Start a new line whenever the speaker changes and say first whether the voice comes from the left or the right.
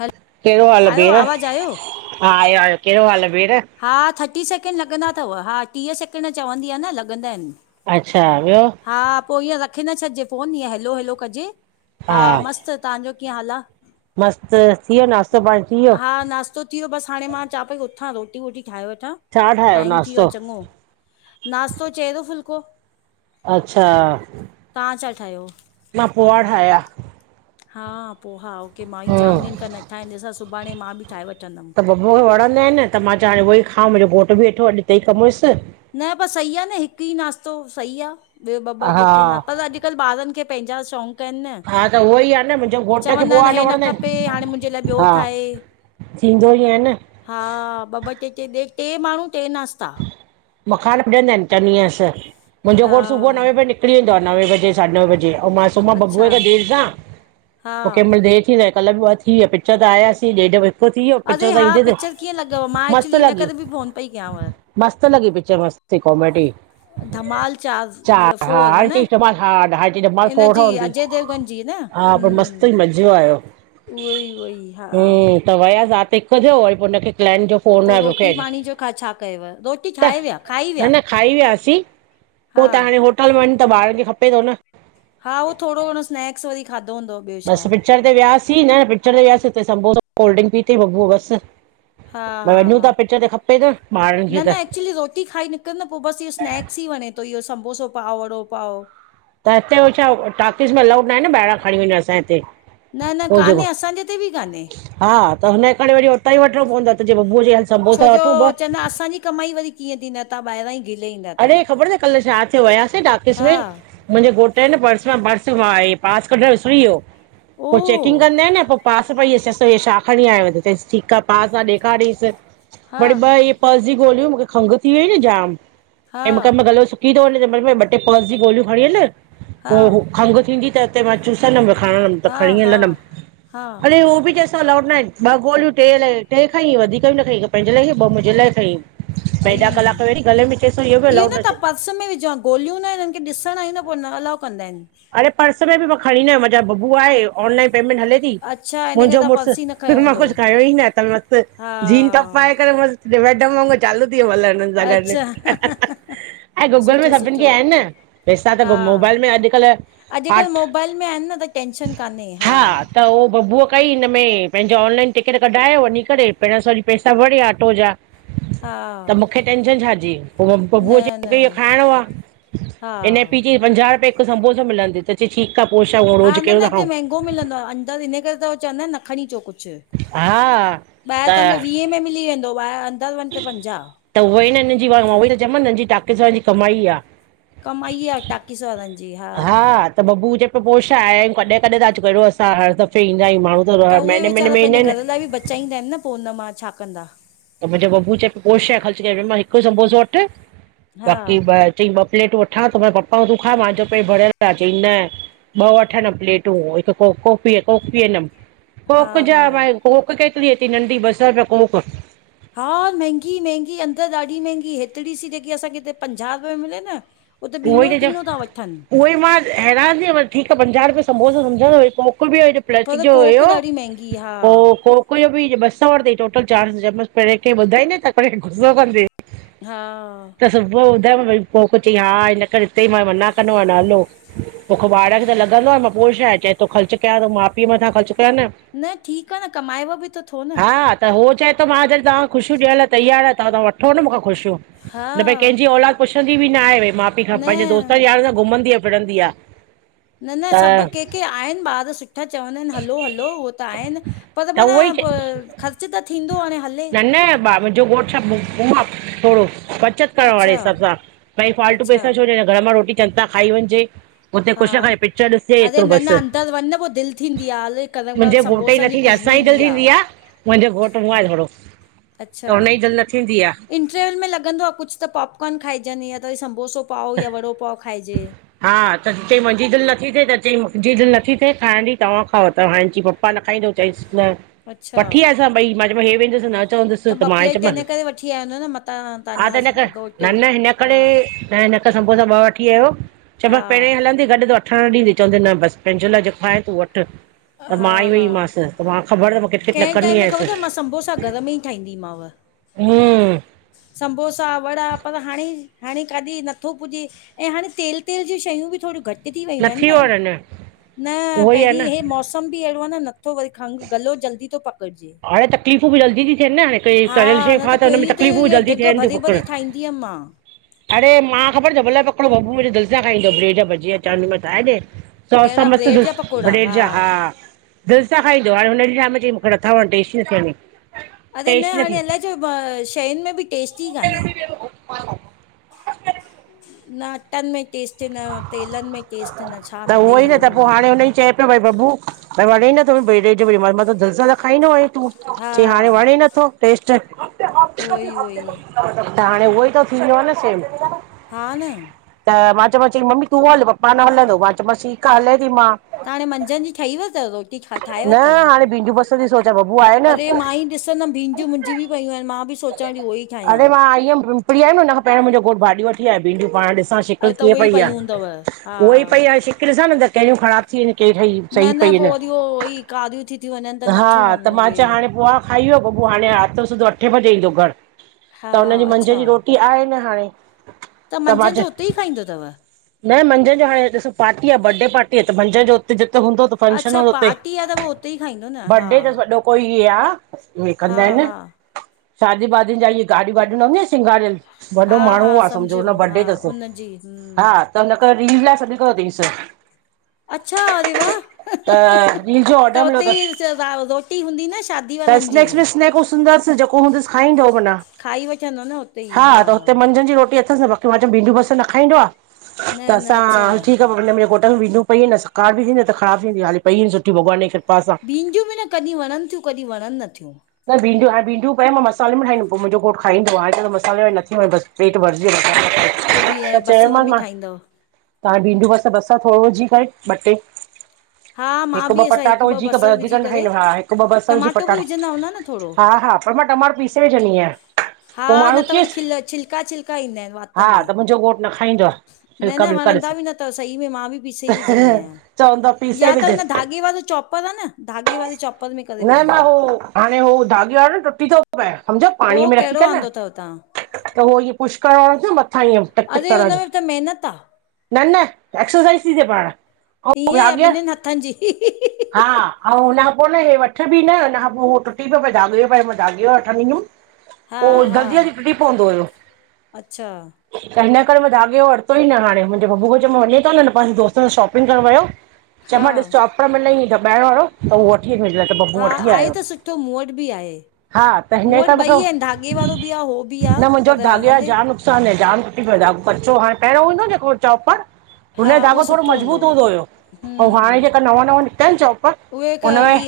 left: हल
right: केहड़ो हाल आ
left: आयो
right: भेण,
left: आवाज़ आयो
right: हा आहियो आहियो केहड़ो हाल आ भेण?
left: हा थर्टी सैकिेंड लॻंदा अथव, हा टीह सैकिणड चवंदी आहे न लॻंदा आहिनि।
right: अच्छा ॿियो?
left: हा पोइ ईअं रखे न छॾिजे फ़ोन, ईअं हैेलो हैेलो कजे, हा मस्तु, तव्हांजो कीअं हाल आ?
right: मस्तु, थी वियो नाश्तो पाणी, थी वियो?
left: नस्तो थी वियो, बसि हाणे मां चां पई उथां, रोटी वोटी ठाहे वठां,
right: छा ठाहियो
left: टाइम थी वियो
right: नाश्तो
left: आहे चङो। नास्तो चेहङो फुल्को।
right: अच्छा।
left: तव्हां छा ठाहियो?
right: मां पोआ ठाहिया।
left: हा पोहा ओके मां ई जामु
right: हम्म
left: ॾींहंनि खां न ठाया आहिन ॾिसां सुभाणे मां बि ठाहे वठंदमि।
right: बबू खे वणंदा आहिनि न, त मां चां उहो ई खां मुंहिंजो घोट बि वेदो हो अॼु हितेईं कम हुयस।
left: न पर सही आ न हिकु ई नाश्तो, सही आ, ॿियो ॿ ॿ टे
right: हा
left: टे नास्ता पर अॼु अॼुकल ॿारनि खे पंहिंजा शौक़ तन
right: हा त उहो ई आहे न मुंहिंजो घोट खे
left: चवंदा
right: पोहा
left: आहिनि हे न
right: वणंदा
left: खपे
right: आहिनि
left: हाणे मुंहिंजे लाइ ॿियो
right: हा
left: ठाहे
right: थींदो ई आहे न।
left: हा ॿ ॿ टे टे, टे माण्हू टे नास्ता
right: माखा न पूजंदा आहिनि, चवंदीआसि मुंहिंजो
left: हा
right: घोट सुबुह नवे बजे निक निकिरी वेंदो आहे नवे बजे साढी नवे बजे, आऊं मां सुमां
left: अच्छा
right: बबूअ सां देरि सां,
left: हा
right: पो कहिं महिल देरि थी कल्ह बि ॿ थी विया, पिचर त आयासीं ॾेढ वजे
left: अरे हा, पिचर कीअं लॻव? मां एक्चुली हिन करे बि फ़ोन पई कयांव।
right: मस्त लॻी पिकचर मस्त कॉमेडी।
left: धमाल
right: चार हा
left: फोर
right: हर
left: न
right: चज टमाल हा हर चज टमाल
left: इन
right: फट
left: जी
right: हदी।
left: अजय देवगन जी न
right: हा पर मस्त
left: हम्म
right: हुई मज़ो आहियो।
left: उहो ई उहोई हा।
right: त वियास हिक थियो वरी पो हुनखे क्लाइंट जो फोन
left: पो
right: आयो मूंखे
left: रोटी पाणी जो छा-छा कयव रोटी
right: त
left: ठाहे विया खाई विया
right: न-न खाई वियासीं पो
left: हा
right: त हाणे होटल वञ त ॿारन खे खपे थो न
left: हा उहो थोरो घणो स्नैक्स वरी खाधो हूंदो। ॿियो
right: बस
left: छा
right: पिचर ते वियासीं न पि्चर ते वियासीं हुते सबो कोल्ड्रिंक पीथई बबू बस
left: हा
right: भई
left: हा
right: वञू
left: हा
right: था पिचर त खपे त म ॿारन खे त
left: रोट खाई न न पो बस इहो स्नैक्स ई वणे थो इहो समबोसो पावओ वड़ो पावओ
right: त हिते हो छा टाकीस में लाडा आहे ॿाहिरां खणी वञूं असजे हिते
left: न-न
right: हो जेको
left: कान्हे असांजे हिते बि कान्हे
right: हा त हुनजे करे वरी उतां ई वठणो पवंदो त जे बबूअ जे ह सबोसा वठूं।
left: न असांजी कमाई वरी कीअं थी न तहां ॿाहिरां ई घिले ईंदा त
right: अड़े ख़बर थई कल छा थियो वियासीं डाकस
left: हा
right: में मुंजे घोट हे न पर्स मां पर्स पासपॉट कड विसरी वियो
left: ओ
right: पो चैकिंग कंदा आहिन न पो पास पई अचेस इ छा खणी आयो चईसि ठीक आ पास त ॾेखारियंस
left: हा
right: वरी ॿ ईहे फर्स जी ॻोल्हियूं मुखे खंघ थी वई न जाम
left: हा
right: कंहिं कंहिं गलो सुकी थो वञे हिनंहिं मल ॿ ट्रे पर्स जी गोलियूं खणी हल
left: हा
right: पो खंघ थींदी त े मां चुसंदमि खणंदम त
left: हा
right: खणी
left: हा
right: हलंदम
left: हा
right: अड़े उहो बि त अल्लाउॾ न आहे ब गोलियूं टे लइ टे खाईं वधीक ई न खाईं पंहिंजे लाइ ॿ मुंजे लाइ खाईं। भई
left: अई
right: ॾह कलाक वरी गले में चएसि बि
left: इहो
right: अलाउड
left: न
right: अचे
left: तव्हां पर्स में विझो गोलियूं न आहिन हिनन खे ॾिसण ईंदा त पो न अलाउ कंदा आहिन।
right: अरे पर्स में बि मां खणी न आहियां मुंजा बबु आहे ऑनलाइन पेमेंट हले थी।
left: अच्छा हिन करे
right: मुंजो
left: तव्हां
right: मुर्स
left: पर्स ई न खयो
right: मां
left: हूंदो
right: कुछ खायो ई न थल मस्त
left: हा
right: जीन टॉप पाए करे मस्त मैडम वांग चालू थी वमल हुनन सां गॾ।
left: अच्छा
right: ऐं गूगल में
left: सुठो
right: सभिन
left: सुठो
right: खे आहिन न पैसा त मोबाइल में अॼकल।
left: अॼकल मोबाइल में आहिन न त टेंशन कान्हे हा
right: त उह बबू कई हिनमें पंहिंजो ऑनलाइन टिकट कढायो वञी करे पहिरो सॼी पैसा भरिया ऑटो जा
left: हा
right: टैंशन छा जी,
left: न
right: ब्बू चय
left: न
right: पयो खएंनो आ
left: हा
right: पंजाह रुपए हिक संबोसो मिलंदी त चय ठीक आ पो छाअ रोज़ केड़ो त खांउ?
left: अॻो मिलंदो आ अंदर हिन करे त हू चवंदा आहिन न खणी अच
right: हा
left: कुछ।
right: त
left: ॿाहिर तव्हांखे वीह में मिली वेंदो ॿाहिर अंदर वञ त पंजाह।
right: त उहो ई न हिनन जी उहो ई त चयोमांन हिनन जी तोकिज़ वार जी कमाई आ।
left: कमाई आ टॉकिज़ वारन जी, हा
right: त बबू चए प पो छा हे कॾे - कॾे त अच कहिड़ो असां हर दफ़े ईंदा आहियूं माण्हू। त महीने महीेने में ईंदा आहिन न।
left: चाईंदा आहिन न पो हुनन मां छा कंदा?
right: त मुंजो बबू चए प पो छा हे, ख़र्च करे मां हिक सम्बोसो वठ
left: हा
right: बाक़ी ॿ चई ॿ प्लेटूं वठां त मां पप्पा तूं खा मा चयो पेट भरयल आ, चईं न ॿ वठनदम प्लेटूं हिक कोफ़ीं काफी पियंदम।
left: हा
right: कोक जा
left: हा
right: भाई कोक केतरी थी नंढी ॿसर रुपया कोक
left: हा महंगी महंगी अंदर ॾाढी महंगी हेतरि सी जेकी असांखे हिते पंजाह रुपे मिले न त
right: उहो ई
left: बीणो
right: चवां
left: तीणो त वठे।
right: उहो ई मां हैरान थी वियमि ठीकु आ पंजाहु रुपये सबोसो समुझो तव मोकिलि बि आई जो पलच जो हुयो।
left: ईहा
right: पो कोक जो बि ॿ सौ वरतई टोटल चार्ज चयमांसि पीॾे खे ॿुधाईंदी त पीॾे गुसो कंदीय।
left: हा
right: त सुबुह ॿुधायमि भई पो कुझुई हा हिन करे हिते ई मां मना कंदो आहियां ना हलो। तोखा भाड़ा बि त लॻंदो आ, मां पो छाहे चए तो ख़र्चु कया तो माउ पीउ मथां ख़र्चु कया न।
left: न ठीकु आ न कमायव बि त थो न।
right: हा त हो चए तो मां जॾहिं तां ख़ुशियूं ॾियण लाइ तयारु आहियां त तवां वठो न मूंखा ख़ुशियूं।
left: हा
right: न भई कंहिंजी औलाद पुछंदी बि न आहे, भई माउ पीउ खा
left: न
right: पंहिंजे दोस्त यार सां घुमंदी आ फिरंदी आ।
left: न न सभु के के आहिनि ॿार सुठा चवंदा आहिनि हलो हलो उहो त आहिनि। पर
right: त
left: माना
right: उहो ई
left: ख़र्च त थींदो हाणे हले।
right: न न ब मुंहिंजो घोट छा ॿुग्गु आ, थोडो बचत करणु वारे
left: अच्छा
right: हिसाबु सां, भई फाल्टू
left: अच्छा
right: पैसा छो ॾेअणा। घर मां रोटी चङी तरा खाई वञिजे। हुते
left: हा
right: कुझु न खाये पिचर ॾिसे
left: अरे
right: एतिरो
left: न न
right: बसि,
left: अंदरि वञ न पोइ दिलि थींदी आहे हले गरम गरम
right: मुंहिंजे घोट ई
left: संबोसनि जी
right: नथी [unintelligible]
left: ख़ुशबू
right: साईं जल्दी ईंदी आ,
left: आहे
right: मुंहिंजो घोट हूं आहे थोडो।
left: अच्छा, इंटरवेल में लॻंदो आ कुझु त पॉपकॉर्न खाइजनि या त वरी समबोसो पाओ या बड़ो पाव खाइजे।
right: हा त चई मुंहिंजी दिलि नथी थे त चई मुंहिंजी दिलि नथी थे खाइण जी तव्हां खांओ त हाण चई पपा न खाईंदो। चईंसि न,
left: अच्छा
right: वठी आसां भई मां चयो मां हे वेंदुसि न चवंदुसि। त
left: ॿ
right: मां ई
left: प्लेट हिन
right: चयोमांसि,
left: करे वठी आया हूंदव न मतां
right: हा
left: तव्हांजो
right: त न करु
left: हसबैंड घोटु
right: न न
left: हा
right: हिनकरे त हिनखां समबोसा ॿ वठी आयो, च
left: हा
right: मांसि पहिरें ई हलंदी। गॾु त वठणु ॾींदी चवंदी न बसि पंहिंजे लाइ जेको आहे तूं वठ। त
left: हा
right: मां ई
left: हा
right: वईमासि त मां ख़बर तव मां किटकिट न
left: कंहिं टाइम
right: करंनि
left: में ख़बर
right: आयसि।
left: अथव मां संबोसा घर में ई
right: हूंम
left: समबोसा वड़ा पर हाणेई हाणे खादी नथो पुॼे ऐं हाणे तेल तेल जीूं शयूं बि थोडी घटि तीथी वयूं आहिनि
right: नथी
left: न,
right: वण थी वियो अञा
left: न
right: उहो ई आहे
left: पहिंरी
right: न
left: हे मौस मौसम बि अहिड़ो आ नथो वरी खंघ गलो जल्दी तो पकड़जे।
right: हाणे तकलीफ़ूं बि जल्दी ती थियनि न हाणे, कई तरियल शेयूं
left: न
right: खा त हुन में तकलीफ़ूं बि जल्दी थियनि थूं पकड़।
left: ई अम्मा
right: अरे मां ख़बर तव भले पकोड़ो बबू मुंहिंजे दिलि सां खाईंदो, ब्रेड जा भॼीया चवदीमांसि ठाहे ॾे। सौस सां
left: कहिड़ा
right: मस्त
left: ब्रेड जा
right: ॾिसि,
left: पकोड़ा
right: ब्रेड जा हा। दिलि सां खाईंदो, हाणे हुने ॾींहुं शाम चई मूंखे नथा वण टेस्ट ही न थी वञे।
left: अरे न हाणे अलाए छो शयुनि में बि टेस्ट ही काने न अट्टनि में टेस्ट न, तेलन में टेस्ट न, छा मिड़ेई हलणो आ।
right: ठीकु आ भई बबू, त वणेई नथो ब्रेड जो त मां चयोमांसि दिल सा त खाईंदो हुऐ तूं।
left: हा
right: चई हाणे वणे ही नथो टेस्ट।
left: उहोई उहोई
right: त हाणे उहोई तो थींदो न सेम।
left: हा न।
right: त मां चयमां, चई मम्मी तूं हल पप्पा न हलंदो, मां चयोमांसि ठीकु आ हले ती मां।
left: त हाणे मंझंन जी ठही वइ तव, रोटी ठाहे वरतवि?
right: ही बि बस् ई पई सोचां बबु आयलु
left: ई ॾिसंदमि
right: आहे,
left: भींडियूं मुंहिंजी बि पयूं आहिनि मां बि सोचां थी उहो ई ठाहियां।
right: अरे मां आई हुयमि फ्री आहे न, हुन खां पहिरों मुंहिंजो घोटु भाॼी वठी आयो, भींडियूं पाण ॾिसां
left: अ
right: शिकिल
left: त
right: कीअं
left: उहे ई
right: पई आहे?
left: पयूं हूंदव हा।
right: उहोई पई आहे। शिकिल ॾिसां न त कहिड़ियूं ख़राब थी वयूं आहिनि। कहिड़ी सही पई आहिनि अञां
left: ईयो उहोई कारियूं थी थियूं वञनि त
right: हा
left: नथियूं
right: त
left: वणनि
right: मां
left: उहे।
right: चयो हाणे पोहा खाई वियो बबू, हाणे राति जो सिधो अठें बजे ईंदो घरु।
left: हा
right: त हुनजी मंझन
left: अच्छा
right: जी रोटी आहे न हाणे
left: त
right: मां
left: मंझंन जो
right: चयो
left: उते ई खाईंदो अथव?
right: न मंझंदि जो हाणे ॾिसु, पार्टी आहे बडे पार्टी आहे त मंझदि जो हुते जिते हूंदो
left: अच्छा पार्टी आहे, त उह उते ई खाईंदो न। हा
right: बर्डे तसि वॾो कोई आह, ऊहे
left: हा
right: कंदा आहिनि।
left: हा
right: शादी- वादिनि जा, उसे गाड़ी वाड़ी न हुदन [unintelligible] सींगारियलु,
left: हा
right: वॾो माण्हू
left: हा
right: आह, सम्झो हुन जो
left: समझियमि हा
right: बडे अथसि।
left: उनजी हम्म
right: त हुन करे रील लाइ, सॾु कयो तईं सि
left: अच्छा अरे वाह,
right: त रील जो
left: त
right: ऑडर मिलियो
left: हुते ई
right: अथसि
left: रोटी हूंदी न शादी
right: त
left: वारनि जी
right: स्नैक्स- विस्नैक्स हूदासि जेको हूंदसि खाईंदो भला [unintelligible]
left: खाई वठंदो न उते ई
right: हा त हुते मंझंदि जी रोटी अ भंन ठी भींडियूं- बसर न खाईंदो आह,
left: न
right: त
left: न
right: असां
left: अच्छा
right: ठीक आ मुहिंजु घोट [unintelligible] त भींडयूं पयूं आहिनि न सकारती थींदियूं। न त ख़राबु थींदियूं हाली पई हुजनि। जबकि भॻवान जी कृपा सां [unintelligible]
left: भींंडियूं बि न कॾहिं वणनि थियूं, कॾहिं वणनि न थियूं
right: त भींडियु हाण भिडियूं पयूं आहिनि, त मां मसाले में ठाईंदमु, पो मुंहिंजो घोटु खाईंदो आहे त मसाले में नथी वणे बसि पेट भरिजी वियो बसि।
left: पोइ बि ऐं
right: त चयो
left: बसर में
right: मांसि मां
left: ठाहींदव
right: [unintelligible] त भींंडूं बस बसर थोरो विझी करे, ॿ टे
left: हा मां
right: हिकु ॿ
left: बि असां हिकु
right: पटाटो
left: ॿ
right: विझी करे
left: बसर विझी करे
right: हिकु ॿ बसरु विझी
left: टमाटो बि
right: पटाटा,
left: विझंदा हूंदा न थोरो
right: हा- हा पर मां टमाटो पीसे विझंदी आहियां।
left: हा
right: पोइ
left: न
right: माण्हू
left: त वरी
right: चयसि
left: खिल छिलका- छिलका ईंदा आहिनि, वात
right: हा
left: त में,
right: मुंहिंजो घोटु न खाईंदो आ
left: न
right: छिलका
left: न
right: विलका ॾिस
left: वणंदा बि न अथव सही में, मां बि पीसे ई विझंदी आहियां।
right: चवंद
left: या त हुन धाॻे वारी चॉपर आहे न, धाॻे वारी चॉप
right: न - न हो हाणे हो, धागे वारो न टुटी थो पए, सम्झो
left: पो
right: पाणीअ में रखी
left: कहिड़ो
right: करे न
left: वांदो अथव तव्हां
right: त उहो इह पुष करण वारो जो मथां इएं, टक- टक
left: अरे हुन
right: करण जो
left: में त महिनत आ।
right: न न, एक्सरसाइज़ थी थिए पाण। ऐं
left: ईहयें
right: धाॻे
left: ॿिन्हिनि हथनि जी।
right: हा ऐं हुनखां पोइ न, हे वठि बि न हुनखां पोइ टुटी पए धाॻो पए [unintelligible] दाॻो वठंदीमि,
left: हा
right: पोइ
left: हा
right: जल्दी- जल्दी टुटी पवंदो हुयो।
left: अच्छा
right: [unintelligible] त हिन करेे मां धाॻे वरतोई न हाणे, मुंहिंजे बबूअ खे चयोमांसि हले थो न, पंहिंजे दोस्तनि सां शॉपिंग करणु वयो।
left: हा
right: चइमास चापर मिलई दॿाइण वारो, त उहो वठी अ [unintelligible]
left: हा आहे त सुठो, मूं वटि बि आहे।
right: हा त
left: मूं
right: हिन करे
left: वटि
right: मूंखे
left: ॿई आहिनि, धागे वारो बि आहे हो बि आहे,
right: मुंहिंजो
left: पर
right: धाॻे जा
left: हले
right: जाम चे अ न जाम टुटी पऐ, कचो हाणे, पहिरियों हो न जे को चॉपर
left: हा
right: हुनजो
left: उहो
right: धाॻो थोड़ो
left: सुठो
right: मज़बूत हूंदो हुयो। ऐं हाणे
left: हम्म
right: जेका नवां- नवां निकता आहिन चॉप हुन में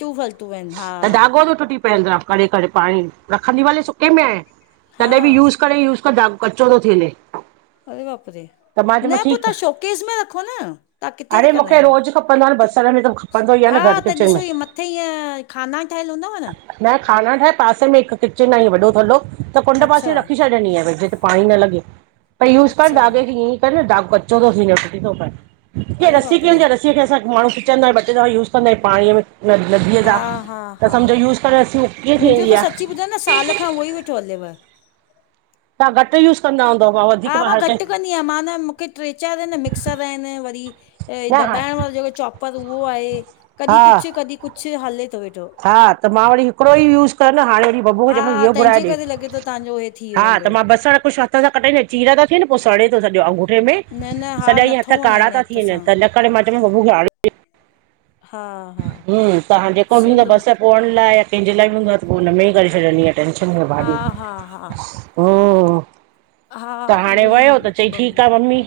left: तूं ब स तू व [unintelligible]
right: त धाॻो त टुटी पवंदो आहे, करे- करे पाणी, रखंदी भले सुके में आहियां। [unintelligible]
left: हा
right: तॾहिं बि यूज करे यूज़ कर, धाॻो कचो तो थी वञे।
left: अरे बाप रे
right: त मां
left: [unintelligible] न
right: चयोमांसि
left: पो तव्हां
right: ठीकु
left: शोकेज़ में रखो न, तव्हां किथे
right: अड़े
left: रखंदा
right: मूंखे
left: आहियो?
right: रोज़ खपंदो आ न बसर में त खपंदो ई आ न
left: हा
right: घर
left: त
right: किचन में
left: ॾिसो इहे मथे ईअं खाना ठहियलु हूंदव न,
right: न खाना ठाहे पासे में हिकु किचन आ इयं वॾो थलो हिक कुंड
left: अच्छा
right: पासे रखी छॾंदी आं भई जिते पाणी न लॻे भई यूज़ करनि
left: अच्छा
right: ता अॻे बि ईयंइ न न धागो कच्चो तो थी वञें टूटी तो पए, जिअं
left: अरे
right: रस्सी
left: बाप
right: किअं
left: रे
right: हूंदी आ रस्सी जिअं कि असां माण्हूं खिचंदाइन ॿ टे दफ़ा यूस कंदा आहियूं पाणीअ में न नदीअ
left: हा
right: सां
left: हा
right: त समझो यूस करेणि उ कीअं थी वेंदी आ,
left: मुंहिजो न साल खां उहो ई वेठो हलेव,
right: तव्हां घट यूस कंदा हूंदव मां
left: हा
right: वधीक मां हर कें
left: घटि कंदी आं मान मूंखे ट्रे चार इन न मिक्सर आहिनि वरी ए
right: न हा
left: दॿाइण वारो जेको चॉपर उहो आहे, कॾहिं
right: हा
left: कुछु कॾहिं कुछु हले तो वेठो
right: हा त मां वरी हिकिड़ो ई यूस कयो न, हाणे वरी बब्बू
left: हा
right: जेको इहो घुराए
left: तंहिंजे
right: ॾे,
left: करे लॻे थो तव्हांजो हे थी
right: हा
left: वियो
right: त
left: हूंदो
right: मां बसर कुछु हथ सां कटेईं चीर ता थियनि पो सड़े तो सॼो अंगूठो कें
left: न न
right: में
left: हा
right: सॼा ईअं हथ
left: नथो वणे
right: कारा
left: हाणे
right: ता
left: हथ
right: थी वञनि
left: सां
right: त हिन करे मां चयमि बबू खे आञें ॾे
left: हा हा
right: हम्म--त हाण जेको बि हूंदो आ
left: चलो
right: बसर पोअण लाइ या कंहिंजे लाइ बि हूंदो आहे त पो हुन में ई करे छॾंदी आहियां। टेशन में
left: हा
right: भाॼी,
left: हा हा
right: हम्म त
left: हा
right: हाणे
left: उहो ई
right: वियो त
left: बाक़ी
right: चई
left: ॿ
right: ठीकु आ
left: मिंट हा
right: मम्मी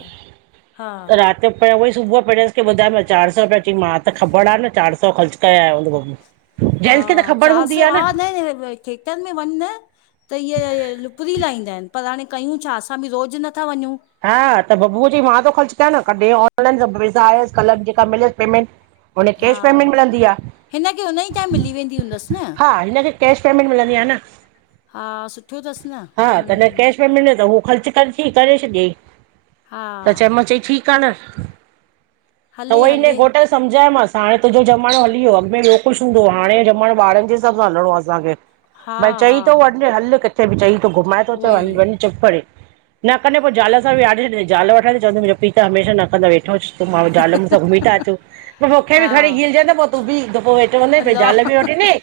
left: हा
right: रात त पहिरे उहोई सुबुह पिड़सि खे ॿुधाये पियो चार सौ रुपया चईं मां त ख़बर आ न चार सौ ख़र्च करे आयो हूंदो।
left: हा
right: जेंट्स खे त ख़बर
left: चार
right: हूंदी
left: सौ
right: आहे
left: हा न थेएटर में वञ न त इअ लुपरी लाहींदा आहिंन, पर हाणे कयूं छा असां बि रोज़ नथा वञूं।
right: हा त बबूअ चईं मां तो ख़र्चु कयां न कॾहिं ऑनलाइन त पैसा आयसि, कल्ह जेका मिलियसि पेमेंट हुनखे
left: हा
right: कैश पेमेंट मिलंदी आ,
left: हिनखे हुन ई टाइम मिली वेंदी हूंदसि न
right: हा हिन खे कैश पेमेंट मिलंदी आ न,
left: हा सुठो तसि न हं
right: मिले त हू ख़र्च ख़र्ची करे छॾियईं
left: हा
right: त चयमांसि चईं ठीक आ न, त
left: हले
right: ऊहोइ हिनजे
left: हले
right: गोट समझायोमांसि हाणे तुंहिंजो ज़मानो हली वियो अॻिमें ॿियो कुछु हूंदो हो हाणे ज़मानो ॿारन जे हिसाब सां हलणो आ असांखे।
left: हा
right: भई चई
left: हा
right: तो वञ हल किथे बि चई तो घुमाए तो
left: उहो
right: अचां
left: ई
right: हल वञ चुप करे न कंदे पो ज़ाल सां बि आारडे छॾी ज़ाल वठंदे चवंद तुहिंजो पीअ त हमेशा न कंदो वेठो हुज, त माणू ज़ाल मुुडस घुमी ता अचो। पो तोखे बि
left: हा
right: खणी गीलजें त पो तूं बि त पो वेठो हूंदे पेंजी
left: अलाह
right: जाल बि वठीदें,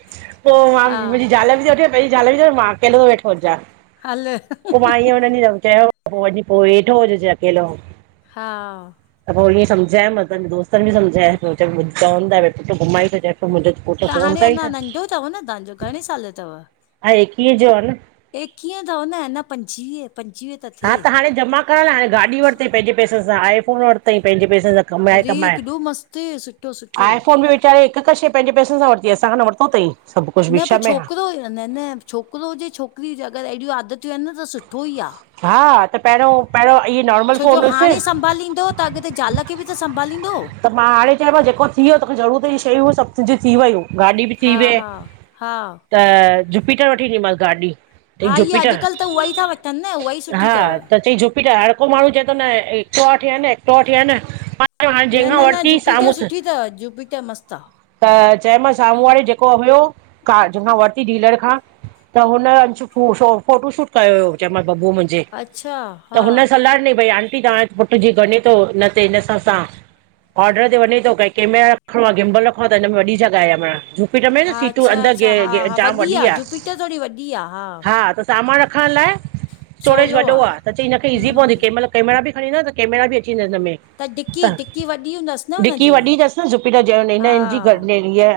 right: पो मां
left: हा
right: मुंहिंजी ज़ाल बि त वठी पहिंजे ज़ाल खे चेंजें मां अकेलो तो वेठो हुजां,
left: हल
right: पो मां इअं हुन ॾींहुं चयो पो वञी पो वेठो हुजजें अकेलो,
left: हा
right: त पो ईअं समझायो मतां दोस्तान खे [unintelligible] सामझायो चवंदा घुमाई थो अच त मुंहिंजे त पट फोन [unintelligible] कई थ
left: तव न तव्हांजो घणे साल जो तव?
right: हा एकवीहं जो आ न।
left: एकवीअ जो तव न अञा पंजवीह पंजवीह
right: हा त हाणे जमा करन हाणे गाॾी वरितईं पंहिंजे पैसन सां, आई फ़ोन वरितईं पंहिंजे पैसन सां, कमाए
left: अरे
right: कमाए!
left: केॾो मस्तु सुठो सुठो
right: आईफ़ोन बि वी चाहे हिकु-हिकु शइ पंहिंजेै पैसनि सां वरती आ, असांखा न वरतो तईं।
left: न पोइ छोकिरो न-न छोकिरो हुजे, छोकिरी हुजे अगरि अहिॾियूं आदतियूं आहिनि न त सुठो ई आ।
right: हा त पहिरों पहिरियों इएं नॉर्मल फ़ोन हुयसि
left: बलींदो त अॻिते ज़ाल खे बि त संभालींदो।
right: त मां हाणे चयोमसि जेको थी वियो तोखे ज़रूरत जी शयूं सभुिु तुंजी थी वयूं। गाॾी बि थी
left: हा
right: वये
left: हा हा
right: त जुपीटर वठी ईंनीमांसि गाॾी। चईं
left: हा इहा
right: जुपिटर,
left: अॼुकल्ह त उहा ई था वठनि न उहा ई सुठी
right: हा
left: अथव
right: त चईं जु हर को माण्हू चए थो न एक्टिवा वठी आ न एक्टिवा वठी आ न
left: न
right: जंहिंखां
left: न न
right: वरिती
left: जूपीटर
right: साम्हूंसि
left: सुठी अथव, जुूपीटर मस्तु आ।
right: त चयमांस साम्हूं वारे जेको हुयो कार जंहिंखां वरती डीलर खां त हुन फोटो शूट कयो हुयो चयमास बबू मुंहिंज जे,
left: अच्छा
right: त
left: हा
right: हुन सलाह ॾिनी आंटी तहां पुट जी खणे थो न ते हिनसा असां ऑर्डर ते वञे तो कै केमेरा रखणो आ गिमबल रख हो त हिनमे में वॾी जॻह आ पाण। हिन में न
left: हा
right: सीटूं,
left: अच्छा अच्छा हा
right: अंदरि
left: हा
right: जाम वॾी
left: आहे
right: आ
left: जुपिटर थोरी वॾी आहे
right: हा त सामानु रखण लाइ स्टोरेज
left: सवलो
right: वॾो
left: आहे
right: आ त चई हिनखे ईज़ी पवंदी
left: हम्म
right: केंह महिल कैमरा खणीं वेंदा न त कैमर बि अची वेंदा हिन में।
left: डिकी
right: त
left: डिकी वॾी हूंदसि न
right: डिकी
left: हुनजी
right: वॾी अथसि न जुपीटर जे हिन जी गरेरी आ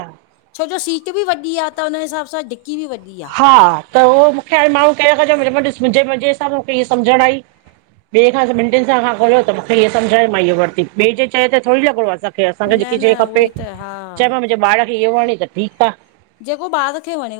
left: छो जो सीट बि वॾी आ त हुन हिसाब सां ढिकी बि वॾी आ।
right: हा त उहो मुखे हाणे माण्हू कहिड़ क ॾिस मुहिंजे मुहिंजे सामू कीअं सम्झण आई। ॿिए खां ॿनि सां खां खोलियो त मुखे इह सम्झण मां इह वरिती ॿिए जे चए ते थोरी लॻिणो आ सभु की असांखे
left: आहे न
right: जेकी
left: न
right: शइ
left: उहो
right: खपे
left: ई त हा
right: चयन मा मुंहिंजे ॿार खे इह वणी त ठीक आ।
left: जेको ॿार खे वणे।